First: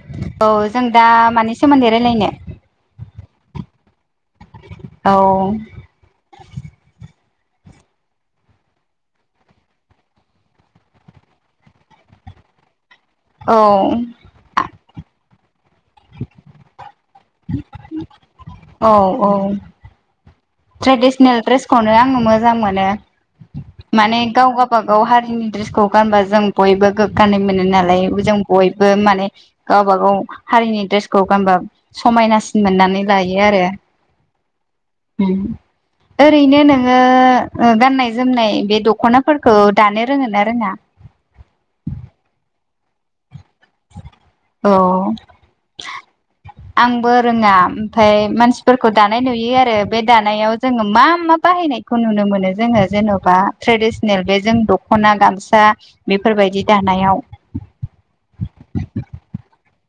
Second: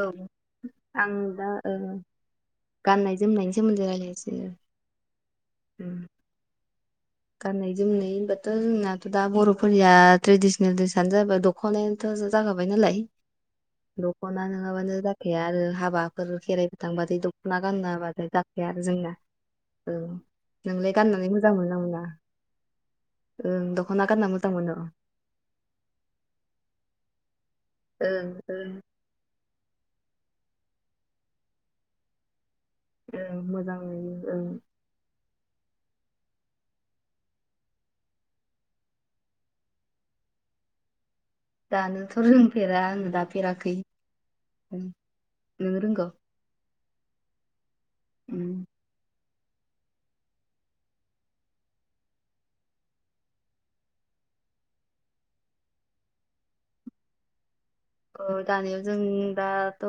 औ जों आं दा मानि सोमोन्दै रायलायनो गाननाय जोमनायनि सोमोन्दै रायज्लायनोसै औ। गाननाय जोमनाय होनबाथ' जोंनाथ' दा बर'फोरनिया ट्रेडिसनेल द्रेसआानो जाबाय दख'नायानोथ' जाखाबाय नालाय औ दख'ना नङाबानो जाखाया आरो हाबाफोर खेराइफोर थांबाथाय दख'ना गाननो बथाय गाखाया आरो औ जोंना औ औ। नोंलाय गाननानै मोजां मोनना मोना? आंबो मोजां मोनो ओं दख'ना माने गानना मोजां मोनो गावबा गाव हारिनि दड्रेसखौ गानबा जों बयबो गोग्गानाय मोनो आरो। ओं जों ओं बयबो मान गावब गाव हारिनि द्रेसखौ गा समायना मोननानै ओं लायो आरो। मोजां मोनो ओं ओरैनो नोङो गाननाय जोमनाय बे दख'नाफोरखौ दानो रोङो ना रोङा दानोथ' रोंफेरा आंनो दाफेराखै औ नों रोंगौ। आंबो रोङा ओमफ्राय मानसिफोरखौ दान दानाय नुयो आरो बे दानायाव जों मा मा बाहायनायखौुनो मोनो जोङो जेन'बा बेजों दख'ना गामसा बेफोरबायदि दानायाव दानिाव जों दाथ'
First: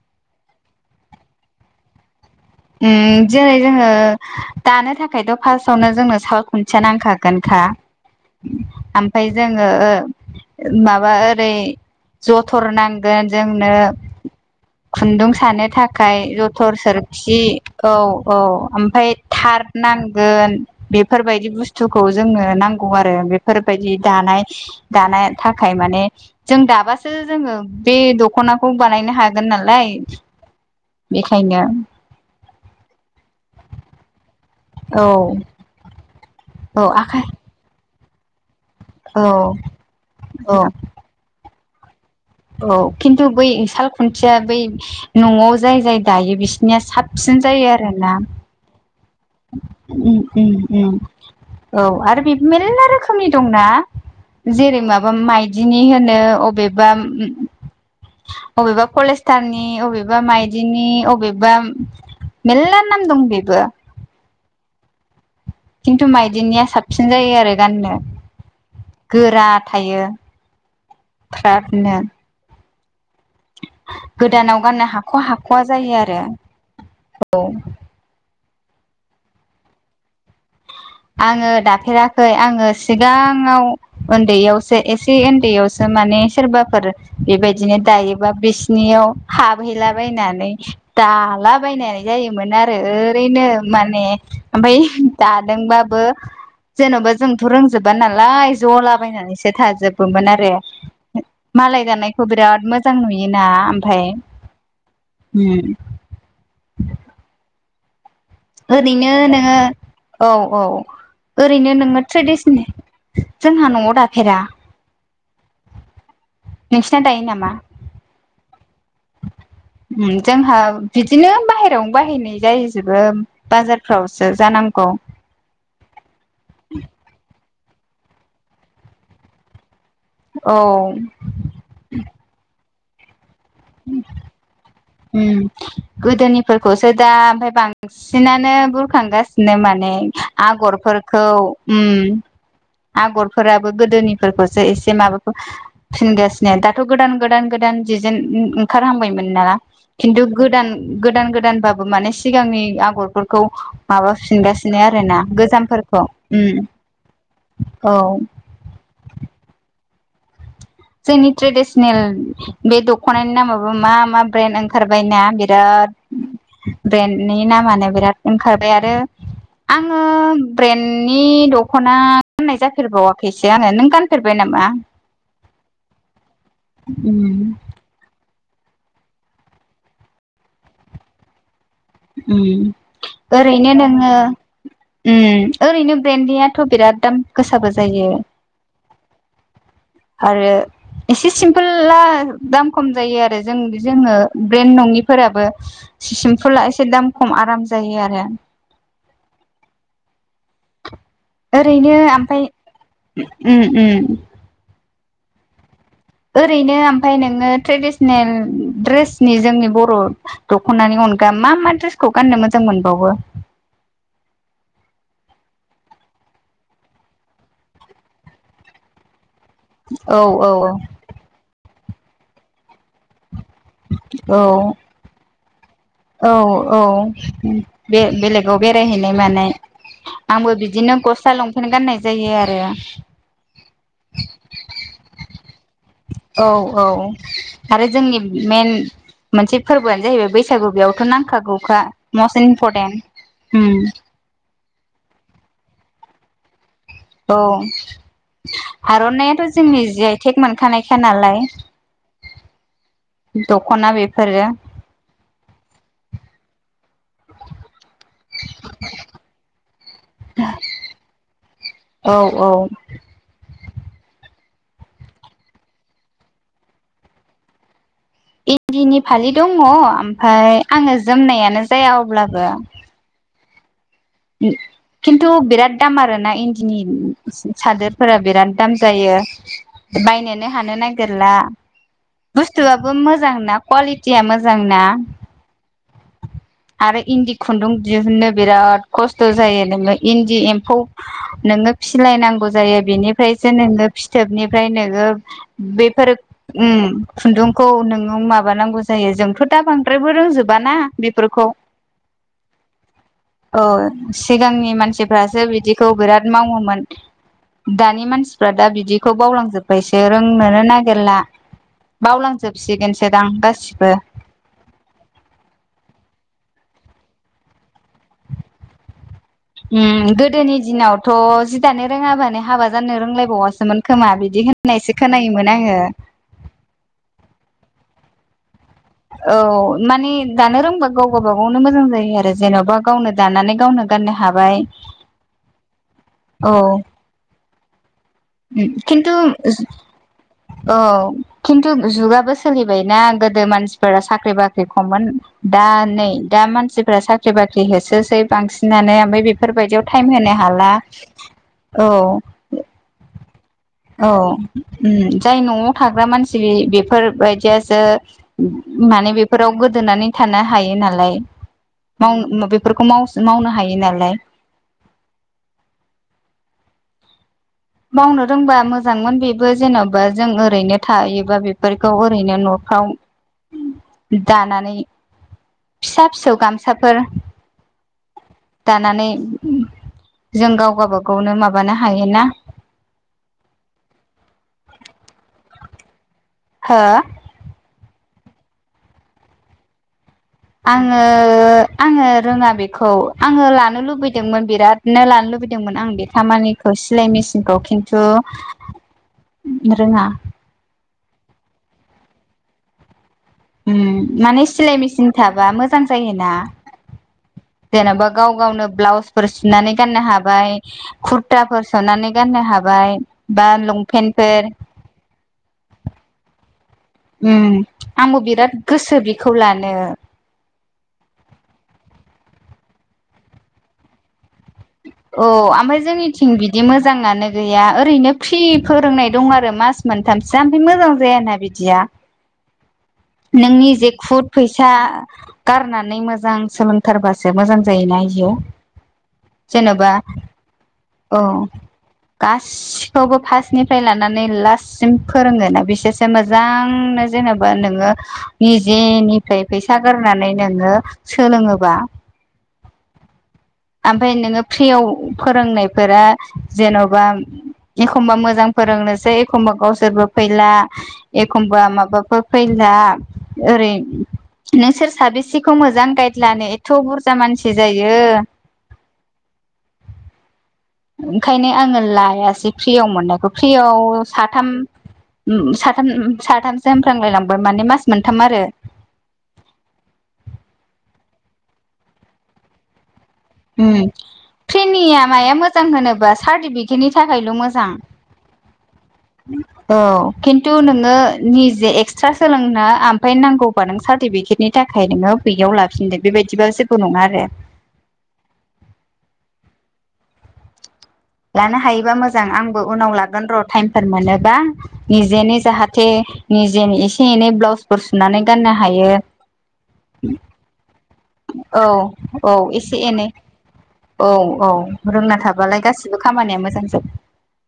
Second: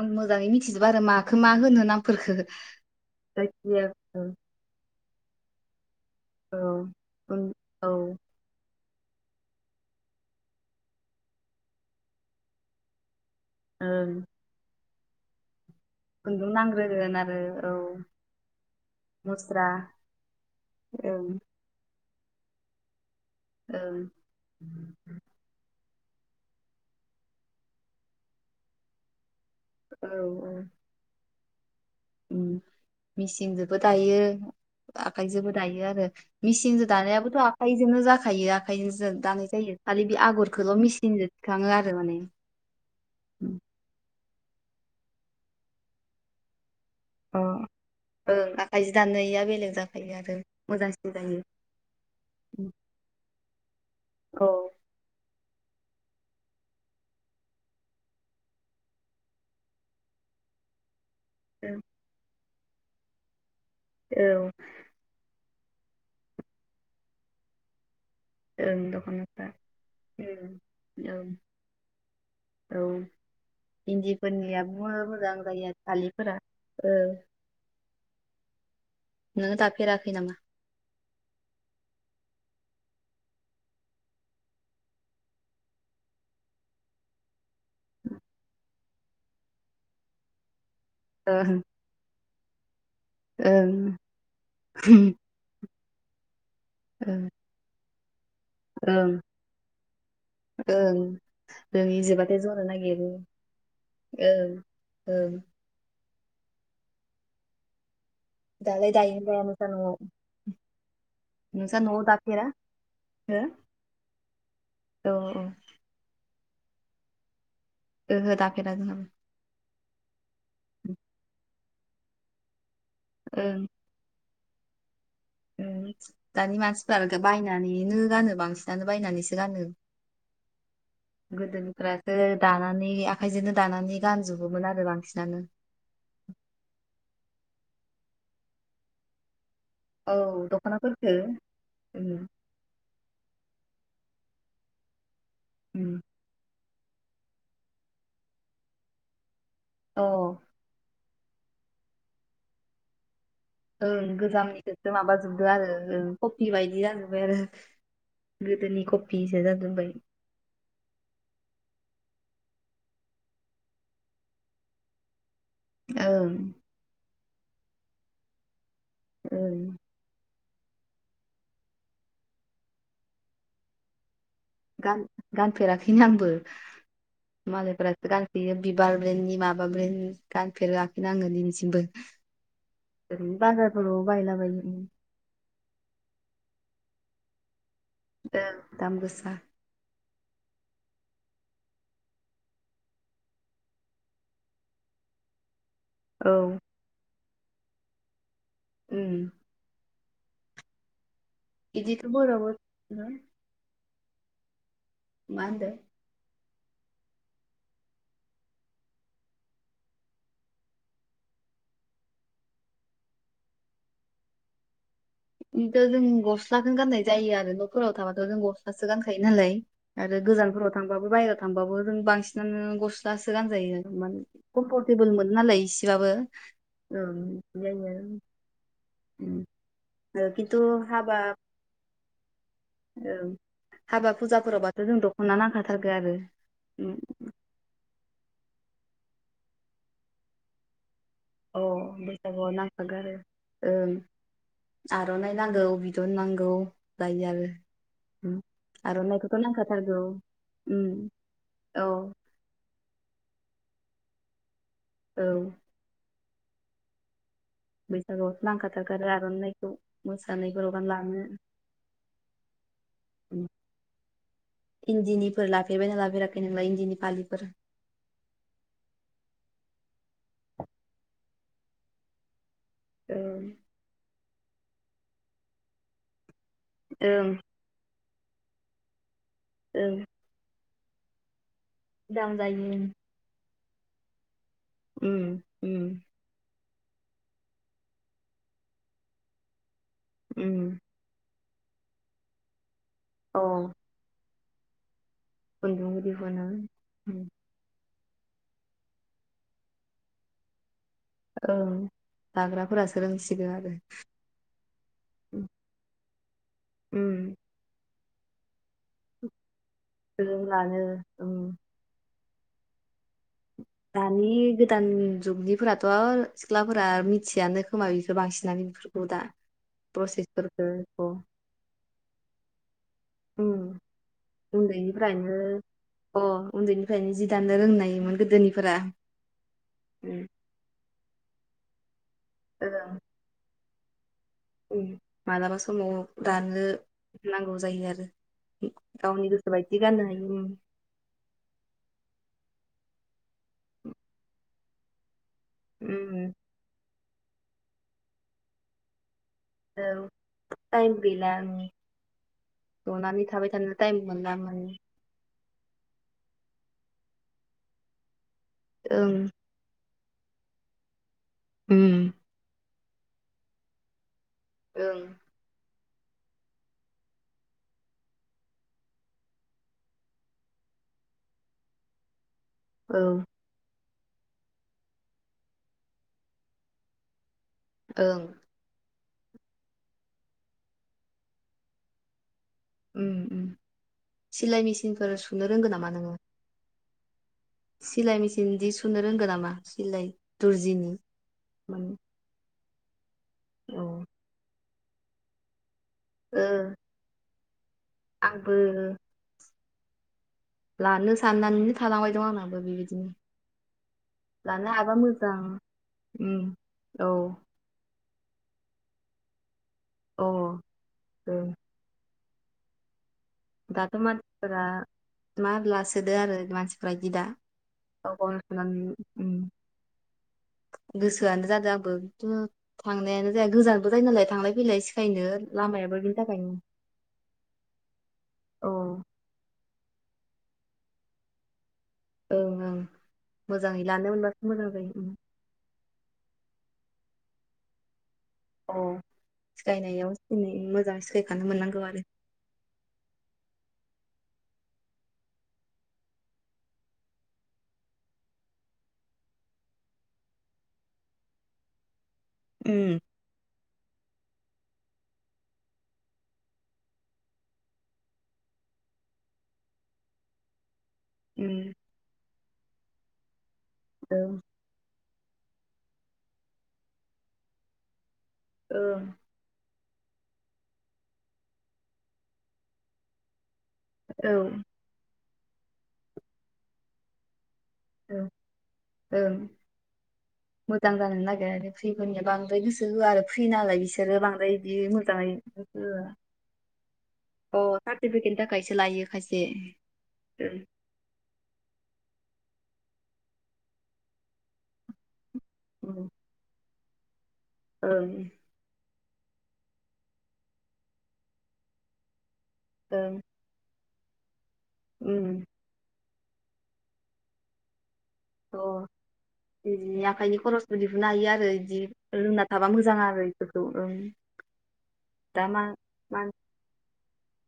आं मोजाङै मिथिजोबा आरो माखौ मा होनो नामखो जेरै जोङो दानो थाखायथ' फार्स्टआवनो जों साल खुन्थिया नांखागोनखा औ ओमफफ्राय जोङो माबा ओरै जथर नांगोन। जोंनो ओं खुन्दुं सानो थाखाय खुन्दुं जथर सोर [unintelligible] औ नांग्रोगोन आरो औ, ओमफ्राय थार मुस्रा नांगोन ओं बेफोरबायदि बुस्थुखौ [unintelligible] जोंनो नांगौ आरो। बेफोरबायदि ओं दानाय -दानाय थाखाय माने जों दाबासो जोङो बे दख'नाखौ बानायनो हागोन। हागोन नालाय औ बेखायनो मेसिनजोंबो दायो। औ आखायजोंबो दायो आरो। औ मिसिनजों आखाइ दानायाबोथ' आखाइजोंनो जाखायो। आखायजों जों औ दानाय जायो। खालि बे औ आगरखौल' मेसिनजों थिखाङो आरो माने औ खिन्थु, बै साल खुन्थिया बै न'आव जाय- जाय दायो बिसोर [unintelligible] अ साबसिन जायो आरोना। ओं [unintelligible] बेलेग जाखायो उम आरो उम उम मोजांसिन जायो। औ आरो बे मेरला रोखोमनि दंना औ जेरै माबा माइ बिदिनि होनो अबेबा अबेबा कलस्टारनि, अबेबा माइदिनि, अबेबा [unintelligible] मेरला नाम दं बेबो। औ। खिन्थु माइदिनिया साबसिन जायो आरो गाननो। ओं दख'नाफ्रा गोरा थायो उम औ फ्रादनो। औ। गोदानाव इन्दिफोरनिया गाननो हाख' मोजां हाख'वा जायो आरो फालिफोरा ओ नों दाफेराखै नामा? आङो दाफेराखै? आङो सिगाङाव उन्दैयावसो एसे उन्दैयावसो माने सोरबाफोर, बेबायदिनो दायोबा बिसिनियाव हाबहैलाबायनानै ओं दालाबायनाय जायोमोन आरो। ओरैनो ओं माने ओमफफ्राय दादोंबा [unintelligible] जेन'बा ओं जोंथ' रोंजोबा नालाय नालाय ओं ज'लाबायनानैसो थाजोबोमोन आरो। ओं मालाय रोङि दानायखौ जोबाथाय बिराद जनो मोजां नागिरो नुयोना ओमफ्राय। ओं ओं ओम दालाय ओरैनो दायोना दाया नोङो नोंसा न'आव औ औ। ओरैनो नोंसा न'आव नोङो दाफेरा ट्रेडिसनेल, हो जोंहा न'आव दाफेरा। औ औ। नोंसिना दायो नामा? ओहो दाफेरा जोंहाबो जोंहा बिदिनो बाहेरायावनो बायहैनाय जायैजोबो ओं बाजारफ्रावसो। जानांगौ। दानि मानसिफ्रा बायनानैनो गानो। बांसिनानो बायनानैसो गानो। औ गोदोनिफ्रासो दानानै आखाइजोंनो दानानै गानजोबोमोन आरो बांसिनानो ओम गोदोनिफोरखौसो दा, ओमफ्राय बांद्राय बांसिनानो बुरखांगासिनो बिदिनो माने औ दख'नाफोरखौ आगरफोरखौ, ओम, उम आगरफोराबो गोदोनि [unintelligible] एसे माबाखौ उम फिनगासिनो दाथ' गोदान- गोदान- गोदान दिजेन ओंखारहांबायमोन ना। अ खिन्थु गोदान- गोदान- गोदानबाबो माने सिगांनि आगरफोरखौ [unintelligible] ओं माबाफिनगासिनो गोजामनिखौसो आरोना माबाजोबदो आरो गोजामफोरखौ ओं कपि बायदि जाजोब्बाय आरो औ। गोदोनि कफिसो जाजोब्बाय। जोंनि ट्रेडिसनेल, बे दख'नानि नामाबो मा -मा ब्रेन्ड ओंखारबाय ना बे बिराद ओं ब्रेन्डनि नामानो बिराद ओंखारदों। ओमफ्राय आरो ओं आङो ब्रेन्डनि दख'ना गाननाय जाफेरबावाखैसो आङो। नों [unintelligible] गान-गानफेराखैनो आंबो उम मालायफोरासो गानो। बेयो बिबार ब्रेन्डनि, माबा ब्रेन्ड गानफेराखैनो आङो दिनैसिमबो। ओ ओरैनो बाजारफोराव नोङो बायलाबायो ओं ओरैनो ब्रेन्डियाथ' बिराद दाम गोसाबो जायो औ दाम गोसा आरो एसे सिमपोल दाम खम जायो आरो। जों जोङो ब्रेन्ड नङिफोराबो औ सिम्फुला एसे दाम खम आराम जायो आरो। उम ओरैनो बिदिथ' ओमफफ्राय बर'आवबो मा होनदों? ओरैनो ओमफफ्राय नोङो ट्रेडिसनेल दड्रेसनि जोंनि बर' दखनानि अनगा मा मा दड्रेसखौ गाननो मोजां मोनबावो? [inaudible] आंथ' जों गस्लाखौनो गाननाय जायो आरो न'फोराव थाबाथ' जों गस्लासो गानखायो नो होलाय आरो औ औ गोजानफोराव थांबाबो बायेरायाव थांबाबो जों बांसिनानो गस्लासो गानजायो औ कम्फरटेबोल मोनो नालाय इसे औ औ बे जायो बेलेगाव बे बेरायहैनाय आरो ओम, मानाय ओ, आंबो खिन्थु बिदिनो हाबा गस्ला लंपेन्ट गाननाय जायो आरो। ओं हाबा फुजाफोरावबाथ' जों दख'ना नांखाथारगो आरो। औ औ आरो जोंनि मेन मोनसे फोरबोआनो जाहैबाय बैसागु बेयाव अ बैसागुआव नांखागो आरो उम ओं आर'नाइ नांगौ बि दोननांगौ औ आर'नाइखौथ' आर'नाइयाथ' जोंनि नांखाथारगौ जइथेक ओम, मोनखानाय खा नालाय। औ [inaudible] दख'ना बेफोरो औ सोरावो नांखाथारगार आर'नाइखौ मोसानायफोराव गानलांङो। औ औ इन्दिनिफोर लाफेरबायना लाफेराखै नोंलाइ इन्दिनि फालिफोर? इन्दिनि फालि दङ ओमफाय आङो जोमनायानो जाया अब्लाबो। उम खिन्थु बिराद दाम आरो ना इन्दिनि ओं सादोर फोरा बिराद दाम जायो बायनो हानो नागिरला दाम जायो बुस्थुआबो मोजां ना क्वालिटिया मो उम उम आरो इन्दि खुन्दुं दिहुननो बिराद खस्थ' जायो नोङो इन्दि उम एम्फौ नोङो फिलायनांगौ जायो अ बिनिफ्रायसो नोङो फिथोबनिफ्राय नोङो खुन्दुं बेफोर दिहुनो उम खुन्दुंखौ नोङो माबानांगौ जायो जोंथ' दा बांद्रायबो रोंजोबाना। बेफोरखौ औ जागोन औ सिगांनि मानसिफ्रासो बिदिखौ बिराद बि मावोमोन उम दानि मानसिफ्रा दा बि इदिखौ बावलांजोबबायसो रोंनोनो रोंलानो नागिरला उम बावलांजोबसिगोनसोदां गा दानि गोदान जुगनिफोराथ' सिख्लाफोरा मिथियानो खोमा बेफोर बांसिनानो बेफोरखौ दा। उम गोदोनि प्रसेसफोरखौ दिनावथ' जि दानो रोङाबानो हाबा जानो रोंलायबाय उम उन्दैनिफ्रायनो आङो अ उन्दैनिफ्रायनो जि दानो रों नायमोन गोदोनि औ माने दानो रोंबा गाव गाबागावनो मोजां जायो आरो जेन'बा ओं गावनो दानानै गावनो गाननो हा मालाबा समाव औ दानो नांगौ जायो आरो। खिन्थु गावनि गोसो बायदि गाननो हायो उम औ खिन्थु जुगाबो सोलिबायनाा गोदो मानसिफोरा साख्रि बाख्रि खममोन दा नै उम दा मानसिफोरा साख्रि बाख्रि बाख्रि होसोसै बांसिनानो ओमफ्राय बेफोरबायदियाव औ टाइम होनो हाला। टाइम औ खुनानै थाबाय थानो टाइम औ मोनला मोन उम जाय नआव थाग्रा मानसिफोरबायदियास म माने ओं बेफोराव गोदोनानै थानो हायो नालाय उम माव बेफोरखौ मावनो हायो नालाय औ मावनो रोंबा मोजांमोन बेबो जेन'बा जों ओरैनो थायोबा बेफोरखौ ओरैनो न' औ। दानानै फिसा फिसौ गामसाफोर। ओं। नानै जों गाव गबागावनो माबानो हायो ना सिलाइ मेसिनफोर सुनो रोंगौ नामा नोंङो? हो सिलइ मेसिन इदि सुनो रोंगौ नामा सिलइ आंङो आंङो रोङा बेखौ आंङो लानो औ लुबैदोंमोन बिराद। नो लानो लुबैदोंमोन। आं बे ओ थामानिखौ सिलइ मेसिनखौ खि आंबो रोङा लानो साननानैनो थालांबाय दं आंनाबो बेबायदिनो। माने लानो सिलाय हाबा मेसिन मोजां थाबा मोजां जायोना उम औ जेन'बा गाव गावनो ब्लाउसफोर सुनानै गाननो औ हाबाय ओं कुरताफोर सुनानै गाननो हाबाय बा लंपेन्टफोर मार लासोदो आरो मानसिफ्रा बिदि दा उम गाव आंबो गावनो बिराद गोसो सुनानै बेखौ लानो गोसोआनो जादों आंबो थु थांनायानो जाया गोजानबो जायो नालाय थांनाय औ ओमफ्राय जोंनिथिं बिदि मोजाङानो गैया ओरैनो फ्रि औ ओं फोरोंनाय दं आरो मास मोनथामसो ओमफ्राय मोजां जायाना बिदिया ओं नोंनि मोजाङै जे लानो खुद मोनबासो मोजां फैसा जायो उम गारनानै नै मोजां सोलोंथारबासो मोजां जायोना बियो। अ सिखायनायाव जोंनि औ गास फावबो फार्स्टनिफ्राय लानानै लास्टसिम फोरोङोना बिसोरसो मोजांनो जेनेबा नोंङो निजेनिफ्राय फैसा गारनानै नोंङो सोलोङोबा उम। ओमफफ्राय नोंङो फ्रियाव फोरोंनायफोरा जेन'बा एखमबा मोजां फोरोंनोसै एखमबा गावसोरबो फैला उम एखमबा माबफोर फैयोला ओरै ओं नोंसोर साबेस एसेखौ मोजां गाइद लानो एथ' बुरजा मानसि जायो। औ ओंखायनो आंङो लायासै फ्रियाव मोननायखौ। फ्रियाव औ साथाम उम साथाम साथामसो होनफ्रांलायलांबाय माने मास औ मोनथाम आरो औ मो मोजां जानो नागिरा आरो फ्रिफोरनिया बांद्राय गोसो होआ आरो फ्रि नालाय उम बिसोरो बांद्राय बिदि प्रिनिया मोजाङै माया मोजां गोसो होआ होनोबा सार्टिफिकेटनि नि थाखायल' मोजां। अ सार्टिफिकेटनि थाखायसो लायो खायसे औ। खिन्थु नोंङो निजे एक्सट्रा सोलों आ ओमफ्राय नांगौबा नों सार्टिफिकेटनि थाखाय नोंङो बेयाव लाफिनदों बेबायदिबा जेबो नङा आरो। औ। लानो हायोबा मोजां आंबो उनाव ओं लागोन र' टाइमफोर मोनोबा। निजेनो उम जाहाथे निजे एसे एनै ब्लाउसफोर सुनानै गाननो अ हायो आखाइनि खरस [unintelligible] औ औ एसे एनै आरो बेफोरखौ ओं औ औ रोंना दा मा थाबालाय गासिबो बे मान- खामानिया मोजांसै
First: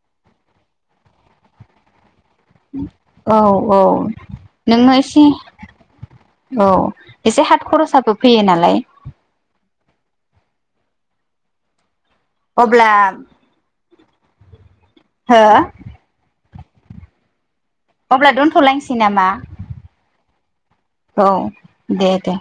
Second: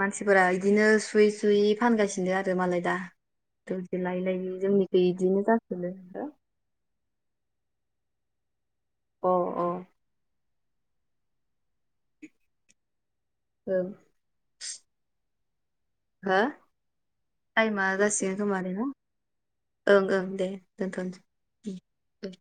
मानसिफोरा इदिनो सुयै सुयै फानगासिनो बिफिनो आरो मालाय दा औ औ ददि लायै लायै जोंनिखै नोङो एसे बिदिनो जाखो [unintelligible] औ एसे हाथ खरसाबो फैयो नालाय अ औ अब्ला औ हो टाइमा अब्ला जासिनो खोमा नोंथां दोनथ'लायनोसै नामा ओं ओं दे औ दे दे